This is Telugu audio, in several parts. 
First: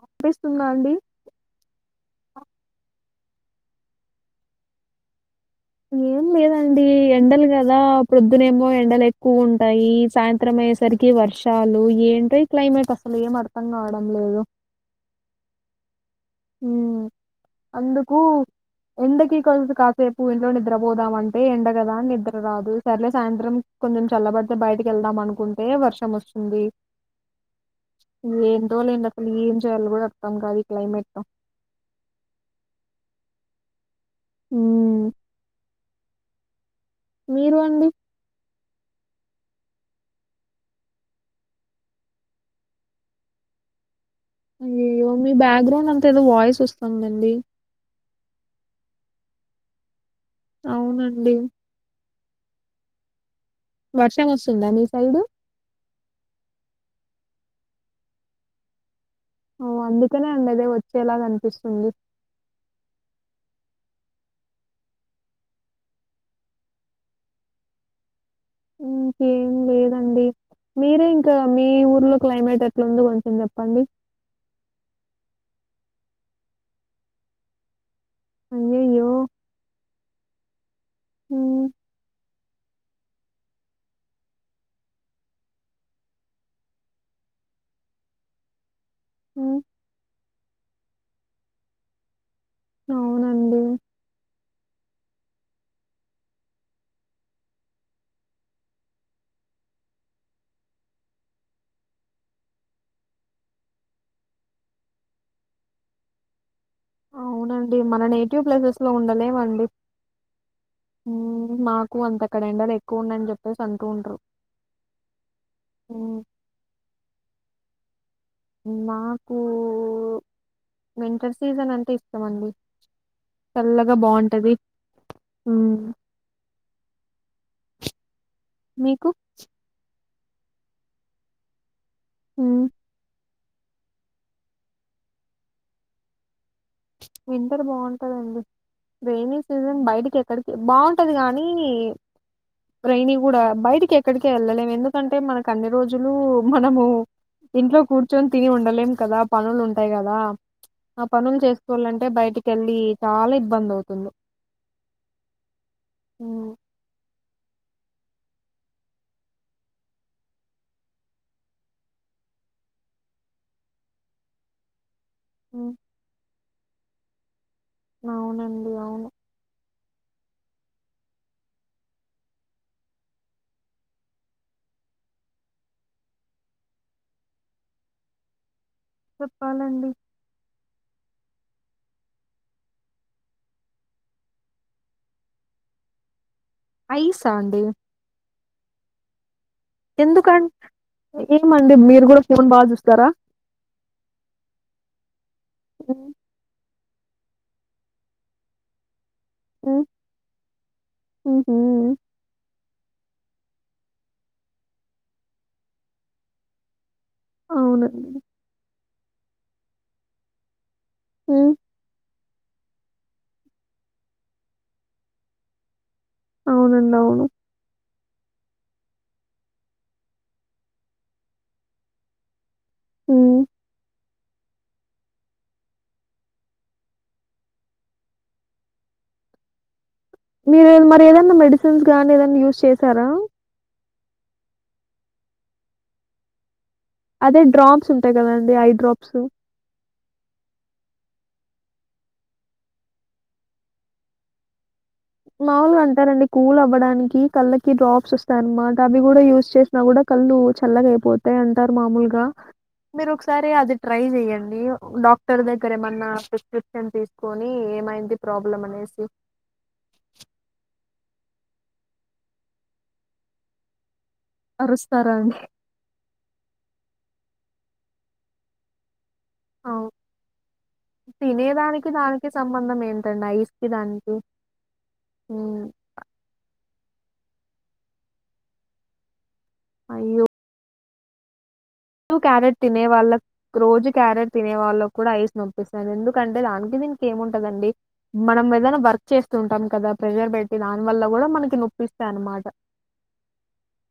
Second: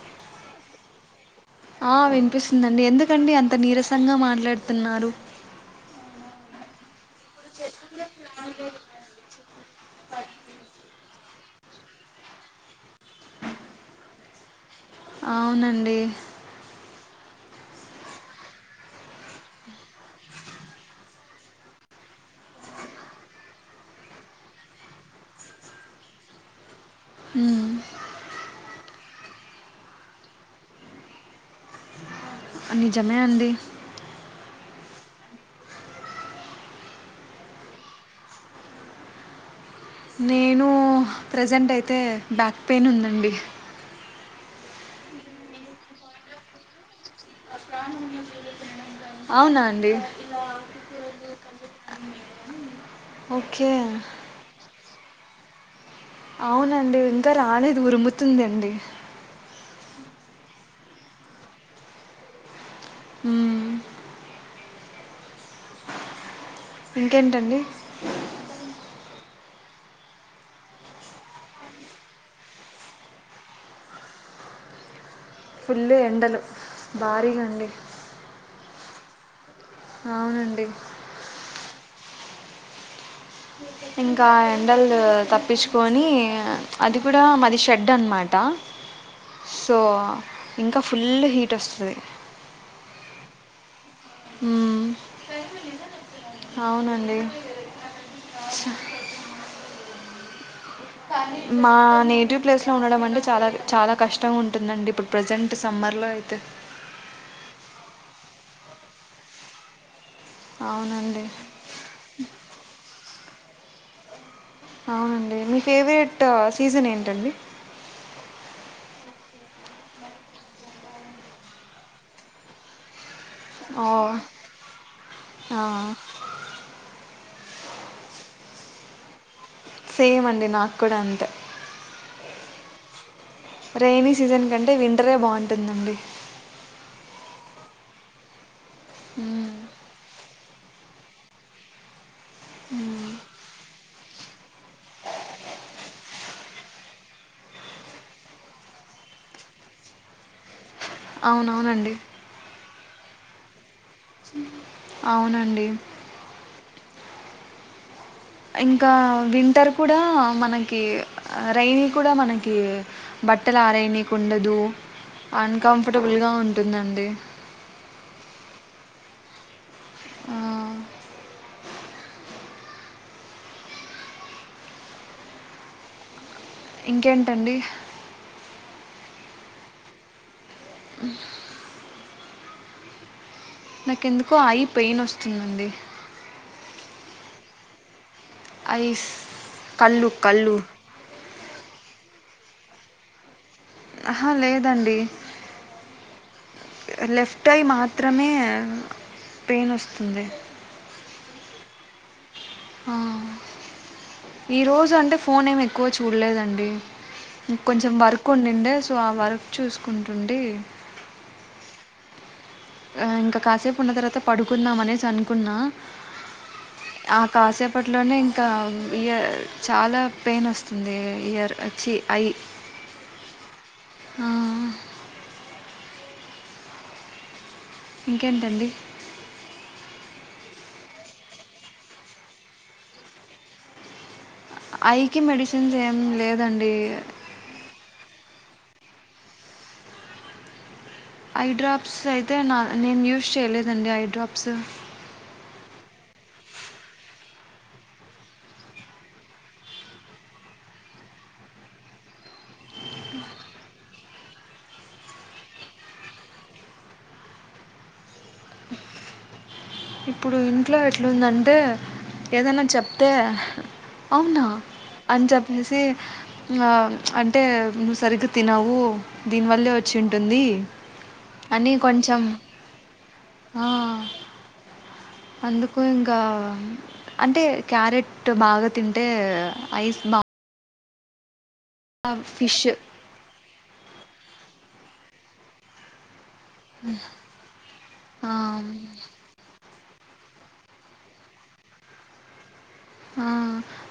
అప్పు ఇస్తుందా అండి ఆ వినిపిస్తుందండి ఎందుకండి అంత నీరసంగా మాట్లాడుతున్నారు. ఏం లేదండి ఎండలు కదా ప్రొద్దునేమో ఎండలు ఎక్కువ ఉంటాయి సాయంత్రం అయ్యేసరికి వర్షం. టాల్లు ఏంటో ఈ క్లైమేట్ అసలు ఏం అర్థం కావడం లేదు. అవునండి ఉం అందుకు ఎండకి కాసేపు ఇంట్లో నిద్రపోదామంటే ఎండ కదా నిద్ర రాదు సర్లే సాయంత్రం కొంచెం చల్లబడితే బయటకి వెళ్దాం అనుకుంటే వర్షం వస్తుంది ఉమ్ ఏంటో లెండి అసలు ఏం చెయ్యాలో కూడా అర్థం కాదు ఈ క్లైమేట్ ప నిజమే అండి ఊమ్ మీరు అండి నేను ప్రెజెంట్ అయితే బ్యాక్ పెయిన్ ఉందండి. అయ్యోయ్యో మీ బ్యాక్గ్రౌండ్ అంతా ఏదో వాయిస్ వస్తుందండి అవునా అండి అవునండి ఓకే వర్షం వస్తుందా మీక్ తెల్దు అవునండి ఇంకా రాలేదు ఉరుముతుందండి. ఓ అందుకనే అండి అదే వచ్చేలాగా అనిపిస్తుంది. ఊమ్ ఇంకేంటండి ఇంకేం లేదండి మీరే ఇంకా మీ ఊర్లో క్లైమేట్ ఎట్లుందో కొంచెం చెప్పండి. ఫుల్లు ఎండలు భారీగా అండి. అయ్యయ్యో అవునండి ఉమ్ ఇంకా ఎండల్ తప్పించుకొని అది కూడా మాది షెడ్ అనమాట ఉమ్ సో ఇంకా ఫుల్ హీట్ వస్తది అవునండి ఉమ్మ్ అవునండి చ- మా నేటివ్ ప్లేస్లో ఉండడం అంటే చాలా చాలా కష్టంగా ఉంటుందండి ఇప్పుడు ప్రసెంట్ సమ్మర్లో అయితే అవునండి మన నేటివ్ ప్లేసెస్ లో ఉండలేవండి. అవునండి ఎక్కువ అంతక్కడ ఎండలో ఎక్కువ ఉన్యాయని చెప్పేసి అంటూ ఉంటారు. మీ ఉమ్ ఫేవరెట్ సీజన్ ఏంటండి. మాకూ వింటర్ సీజన్ అంటే ఇష్టమండి ఓ చల్లగా బాగుంటది ఆ ఉం. మీకు సేమ్ అండి నాకు కూడా అంతే అ రైని సీజన్ కంటే వింటరే బావుంటుందిదండి వింటర్ బావుంటదండి. రెైనీ హ్మ్ సీజన్ బయటికి ఎక్కడికి బాఉంటది, కానీ రైనీ కూడా బయటికి ఎక్కడిక వెళ్ళలేము. ఎందుకంటే మనకు అన్ని రోజులు మనము ఇంట్లో కూర్చొని తిని ఉండలేము కదా పనులు ఉంటాయి కదా ఆ పనులు చే అవునవునండి సుల్ంటే బయటికెళ్లి చాలా ఇబ్బంది అవుతుంది అవునండి ఉమ్, ఇంకా వింటర్ కూడా మనకి రైైనీ కూడా మనకి బట్టలు ఆరైణికుండదు ఉమ్, అన్కంఫరటబుల్ గా ఉంది ఉంటుందండి అవునండి అవును ఆ, ఇంకేంటండి చెప్పాలండి నాకెందుకో ఐ పెయిన్ వస్తుందండి ఐసా అండి ఐస్ కళ్ళు ఎందుక కళ్ళు ఈ మండి మీరు మీరు కూడా ఫోన్ బాగా చూస్తారా ఆహా లేదండి అ [unintelligible] లెఫ్ట్ ఐ మాత్రమే పెయిన్ వస్తుంది ఆహ ఆ ఈ రోజు అంటే ఫోన్ ఏమి ఎక్కువ చూడలేదండి కొంచెం అవునండి వర్క్ ఉండుండే సో ఆ వర్క్ చూసుకుంటుండి అ ఆ ఇంకా కాసేపు ఉన్న తర్వాత పడుకుందాం అనేసి అనుకున్నా అవునండి అవును అప్పట్లోనే ఇంకా ఇయర్ చాలా పెయిన్ వస్తుంది. ఇయర్ వచ్చి ఐ ఉ ఆ ఇంకేంటండి మీరు మరి ఏదైనా మెడిసిన్స్ గానీ ఏదైనా యూజ్ చేసారా ఐకి మెడిసిన్స్ ఏం లేదండి అదే డ్రాప్స్ ఉంటాయి కదండి ఐ డ్రాప్స్ ఐడ్రాప్స్ అయితే నా నేను యూస్ చేయలేదండి ఐడ్రాప్స్. మామూలుగా అంటారండి కూల్ అవ్వడానికి కళ్ళకి డ్రాప్స్ వస్తాయ అన్నమాట అవి కూడా యూస్ చేసినా కూడా కళ్ళు చల్లగా అయిపోతాయి అంటారు. మామూలుగా మీరు ఒకసారి అది ట్రై చేయండి. డాక్టర్ దగ్గర ఏమన్నా ప్రిస్క్రిప్షన్ తీసుకొని ఏమైంది ప్రాబ్లం అనేసి ఇప్పుడు ఇంట్లో ఎట్లుందంటే ఏదైనా చెప్తే అవునా అరుస్తారా అని అండి? చెప్పేసి వా అంటే నువ్వు సరిగ్గా తినవు దీనివల్లే అవును. వచ్చి ఉంటుంది అని తినేదానికి కొంచెం దానికి సంబంధం ఏంటండి అ ఐస్‌కి దానికి. హ్మ్. అందుకు ఇంకా అంటే క్యారెట్ బాగా తింటే యిస్ బా అయ్యో! క్యారెట్ తినే వాళ్ళ రోజు క్యారెట్ తినే వాళ్ళ కూడా ఐస్ నంపిస్తాందు కంటే దానికి దీనికి ఏమి ఉంటదండి ఆ! మనం ఏదైనా వర్క్ చేస్తుంటాం కదా ప్రెషర్ బ దాని వల్ల కూడా మనకి నొప్పిస్తాయి అనమాట ఆ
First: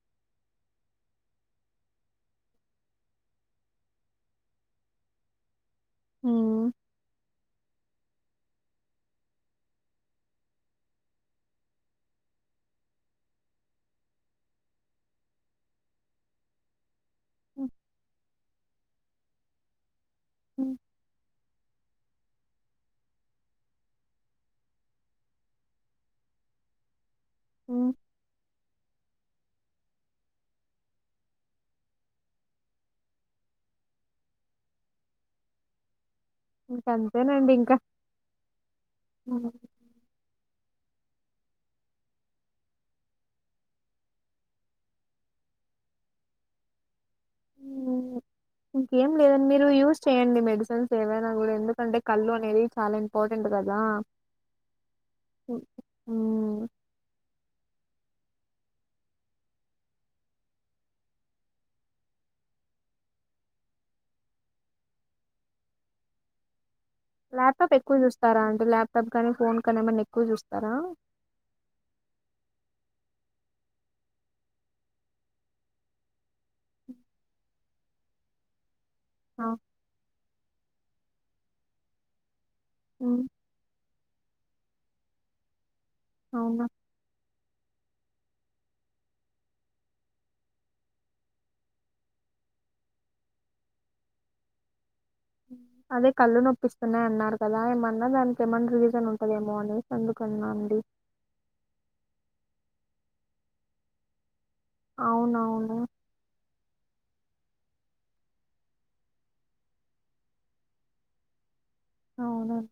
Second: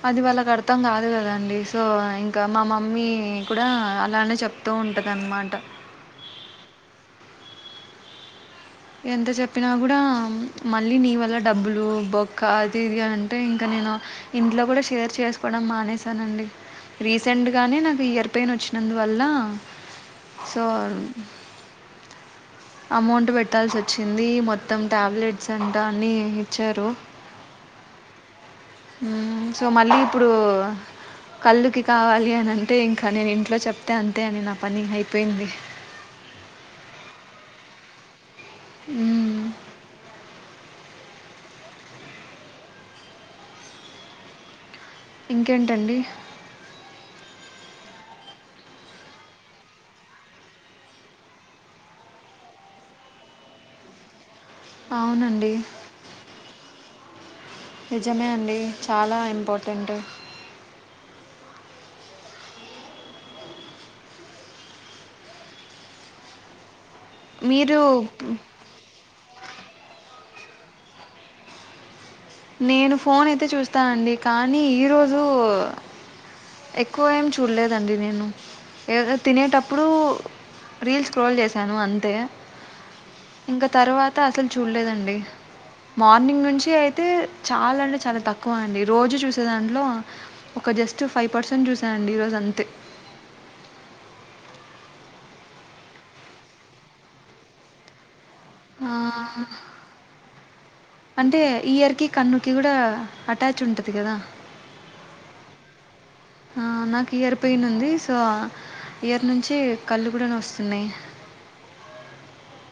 అది వాళ్ళకు అర్థం కాదు కదండి సో ఇంకా మా మమ్మీ కూడా అలానే చెప్తూ ఉంటంది అన్నమాట ఉమ్ ఎంత చెప్పినా కూడా మళ్ళీ నీ వల్ల డబ్బులు బొక్క అది ఇది అంటే ఇంకా నేను ఇంట్లో కూడా షేర్ చేసుకోవడం మానేసానండి రీసెంట్ గానే నాకు ఇయర్పైయిన్ వచ్చి అందువల్ల సో అమౌంట్ పెట్టాల్సి వచ్చింది మొత్తం టాబ్లెట్స్ అంటా అన్ని ఇచ్చారు ఉమ్ ఉమ్ సో మళ్ళీ ఇప్పుడు కళ్ళుకి కావాలి అని అంటే ఇంకా నేను ఇంట్లో చెప్తే అంతే అని నా పని అయిపోయింది ఇంక అంతేనండి ఇంకా ఉమ్ ఇకేంటండి మ్ ఇంకేం లేదండి మీరు యూజ్ చేయండి మెడిసిన్స్ ఏవైనా కూడా ఎందుకంటే కళ్ళు అనేది చాలా ఇంపార్టెంట్ కదా అవునండి ఓ ఉమ్ నిజమే అండి చాలా ఇంపార్టెంట్ మీరు ల్యాప్టాప్క్కువ చూస్తా అండి ల్యాప్టాప్ కానీ ఫోన్ కని ఏమన్నా ఎక్కువ చూస్ తారా నేను ఫోన్ అయితే చూస్తానండి కానీ ఈరోజు ఎక్కువ ఏమి చూడలేదండి నేను ఏదో ఆ. తినేటప్పుడు రీల్స్ స్క్రోల్ చేసాను అంతే ఉమ్ ఇంకా తరువ త అసలు చూడలేదండి మార్నింగ్ అవునా నుంచి ఐ చాలా అంటే చాలా తక్కువ అండి రోజు చూసే దాంట్లో ఒక జస్ట్ ఫైవ్ పర్సెంట్ చూసానండి ఈరోజు అంతే అదే కళ్ళు నొప్పిస్తున్నాయి అన్నారు కదా ఏమన్నా దాన్ ఆ అండి అంటే ఈయర్కి కన్నుకి కూడా అటాచ్ ఉంటది కదా అవునవును నాకు ఇయర్ పెయిన్ ఉంది. సో ఇయర్ నుంచి కళ్ళు కూడా నస్తున్నాయి. అవునన్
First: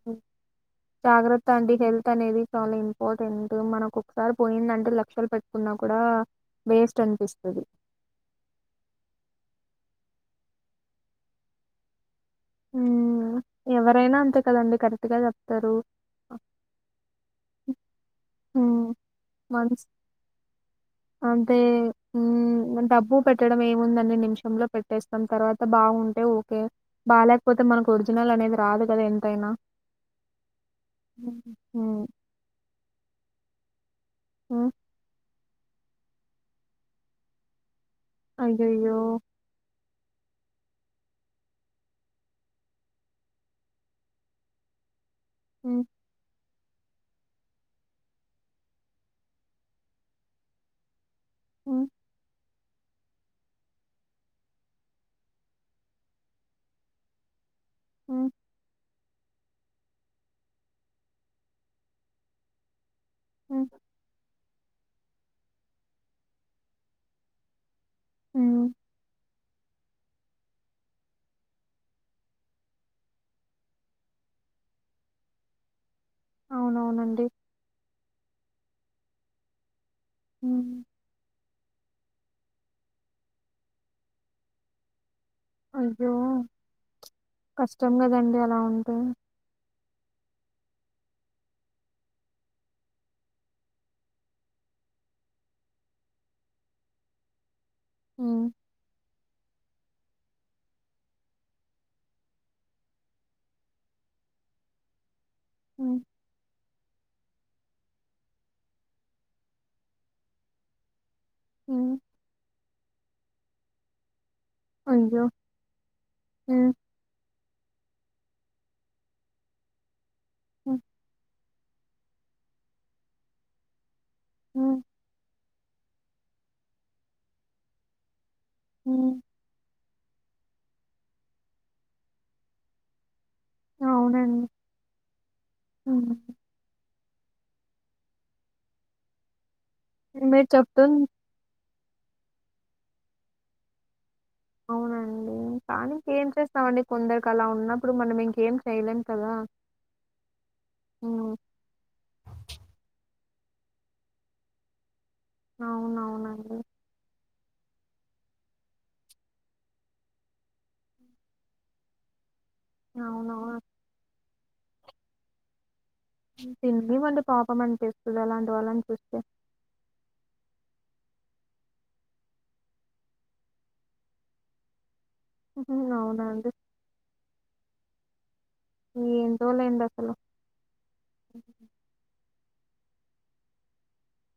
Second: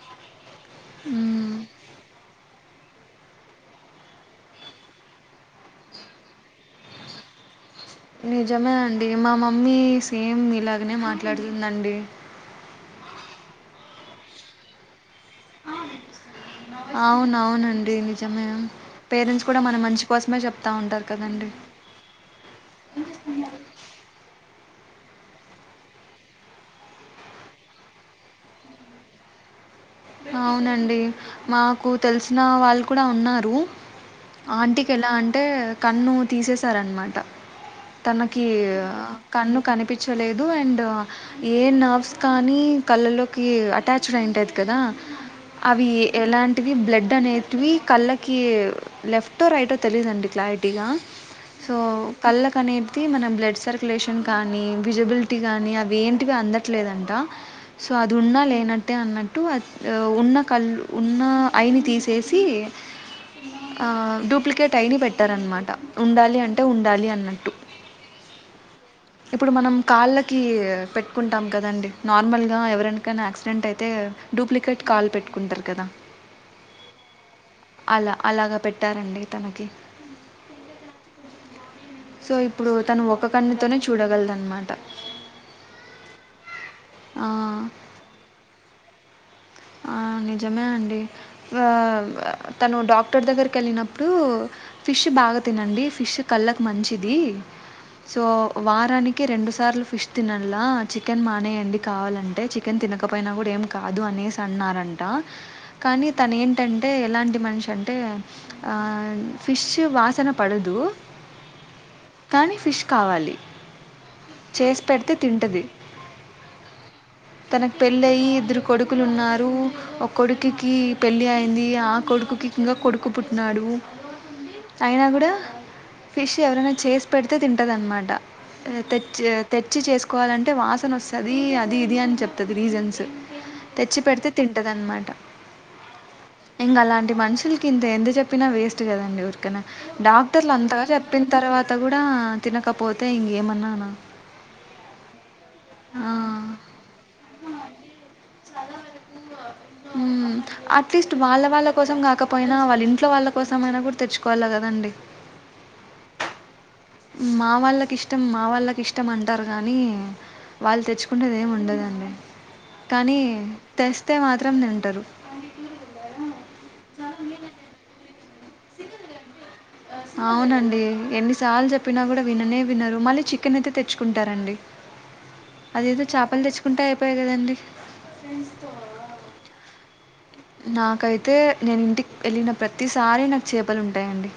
జాగ్రత్త హ్మ్. అండి హెల్త్ అనేది చాలా ఇం ఇంపార్టెంట్ మనకు ఒకసారి పోయిందంటే లక్షలు పెట్టుకున్నా కూడా వేస్ట్ అనిపిస్తది. నిజమే అండి మా మమ్మీ సేమ్ మీలాగనే మాట్లాడుతుందండి. ఉమ్ ఎవరైనా అంతే కదండి కరె ట్గా చెప్తారు అవునవునండి. నిజమే. మ్ పేరెంట్స్ కూడా మన మనస్ మంచి కోసమే చెప్తా ఉంటారు కదండీ! అంటే ఉమ్ డబ్బు పెట్టడం ఏముందన్ని నిమిషంలో పెట్టచ్ పెట్టేస్తాం తర్వాత బాగుంటే ఓకే బాలేకపోతే మనకు ఒరిజినల్ అనేది రాదు కదా ఎంతైనా అవునండి ఉమ్ మాకు తెలుస్ నా వాళ్ళు కూడా ఉన్నారు ఉమ్ ఆంటీకి ఎలా ఆన్ టే కన్ను తీసేశారన్న మాట తనకి అయ్యయ్యో! కన్ను కనిపించ్ నచ్చలేదు అండ్ ఏ నర్వ్స్ కానీ కళ్ళల్లోకి అటాచ్డ్ అయింటది కదా హ్మ్. అవి ఎలా అన్ బ్లడ్ అనేటివి కళ్ళకి లెఫ్టో రైటో తెలీయదండి క్లారిటీగా సో హ్మ్. కళ్ళకి అనేటిది మన బ్లడ్ సర్క్యులేషన్ కానీ విజిబిలిటీ కానీ అవి ఏంటివి అందట్లేదంట సో అది హ్మ్. ఉన్నా లేనట్టే న్నట్టే అటు ఉన్న కళ్ళు ఉన్న ఐని తీసేసి హ్మ్. ఆ డూప్లికే కెట్ ఐని పెట్టారన్న మాట ఉండాలి అంటే ఉండాలి అన్నట్టు ఉహ్ ఇప్పుడు మనం కాళ్ళకి పెట్టుకుంటాం కదండి నార్మల్గా ఎవరికైనా యాక్సిడెంట్ అయితే డూప్లికేట్ కాలు పెట్టుకుంటారు కదా అవునవునండి. అలా అలాగా పెట్టారండి తనకి ఉహ్ సో ఇప్పుడు తను ఒక కన్నుతోనే చూడగలదన్న మాట అయ్యో కష్టం కదండి అలా ఉంటే ఆ నిజమే అండి తను డాక్టర్ దగ్గరికి వెళ్ళినప్పుడు ఫిష్ బాగా తినండి. ఫిష్ కళ్ళకు మంచిది. సో హ్మ్. వారానికి నికి రెండు సార్లు ఫిష్ తినలా చికెన్ మానేయండి కావాలంటే చికెన్ తినకపోయినా కూడా ఏం కాదు అనేసి అన్నారంట హ్మ్. కానీ తను ఏం టంటే ఎలాంటి మనిషి అంటే ఆ ఫిష్ వాసన పడదు హ్మ్. కానీ ఫిష్ కావాలి చేసి పెడితే అయ్యో! తింటది హ్మ్. తనకు పెళ్ళి అయి ఇద్దరు కొడుకులు ఉన్నారు ఒక కొడుకికి హ్మ్. పెళ్ళి అయిం ది ఆ కొడుకుకి ఇంకా కొడుకు పుట్టిన్నాడు హ్మ్. అయినా కూడా ఫిష్ ఎవరైనా చేసి పెడితే తింటదనమాట హ్మ్. తెచ్చి తే వచ్చి చేసుకోవాలంటే వాసన వస్తుంది అది ఇది అని చెప్తుంది రీజన్స్ తెచ్చి పెడితే అవునండి. తింటది అన్నమాట హ్మ్. ఇంకా అలాంటి మనుషులకి ఇంత ఎంత చెప్పినా వేస్ట్ కదండి ఉరికన మీరు డాక్టర్లు అంతగా చెప్తున్ చెప్పిన తర్వాత అంత కూడా తినకపోతే ఇంకేమన్నా అవునండి కానీ ఇంకేం చేస్తామండి కొందరికి అలా ఉన్నప్పుడు మనం ఇంకేం చేయలేం కదా! అట్లీస్ట్ హ్మ్. వాళ్ళ వాళ్ళ కోసం కాకపోయినా వాళ్ళ ఇంట్లో వాళ్ళ కోసం అయినా కూడా తెచ్చుకోవాల కదండి అవునవునండి మా వాళ్ళకి ఇష్టం మా వాళ్ళకి ఇష్టం అంటారు కానీ వాళ్ళు తెచ్చుకునేది ఏమి ఉండదండి కానీ అవునవును తెస్తే మాత్రం తింటరు తిగి మంటీ పాపం అనిపిస్తుంది అలాంటి వాళ్ళని చూస్తే. అవునండి ఎన్నిసార్లు చెప్పినా కూడా విననే వినరు మళ్ళీ చికెన్ అయితే తెచ్చుకుంటారండి ఉహు, అదేదో చేపలు అవునండి. తెచ్చుకుంటే అయిపోయాయి కదండి ఫ ఈ జోల ఎందసల నాకైతే నేను ఇంటికి వెళ్ళిన ప్రతిసార నాకు చేపలు ఉంటాయండి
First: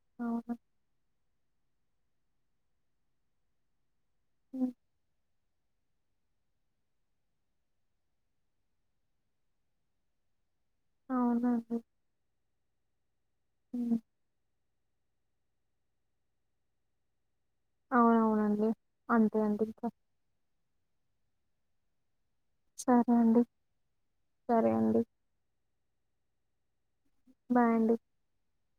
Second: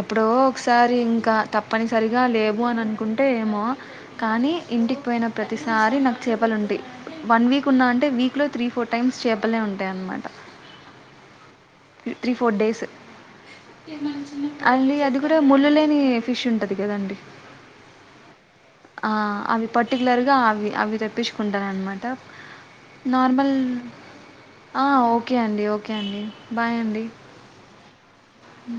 ఎప్పుడో అవును. ఒకసారి ఇంకా తప్పనిసరిగా లేవు అని అనుకుంటే ఏమో కానీ హ్మ్. ఇంటికి పోయినప్ ప్రతిసారి నాకు చేపలు ఉంటాయి. వన్ వీక్ ఉంద అంటే వీక్ లో త్రీ ఫోర్ టైమ్స్ చేప చెప్పలే ఉంటాయన్నమాట అవునా అండి ఫోర్ డేస్ ఏమైదీన్ అళీ అది కూడా ముళ్ళ లేని ఫిష్ ఉంటది కదండి అవునవునండి. ఆ అంతే అండి. అవి ఇంకా. పర్టికులర్ గా అవి అవి తెప్పించుకుంటాను అన్నమాట సరే అండి. నార్మల్ సరే ఆ అండి. ఓకే అండి అ ఓకే అండి బాయ్ అండి బాయ్ అండి అ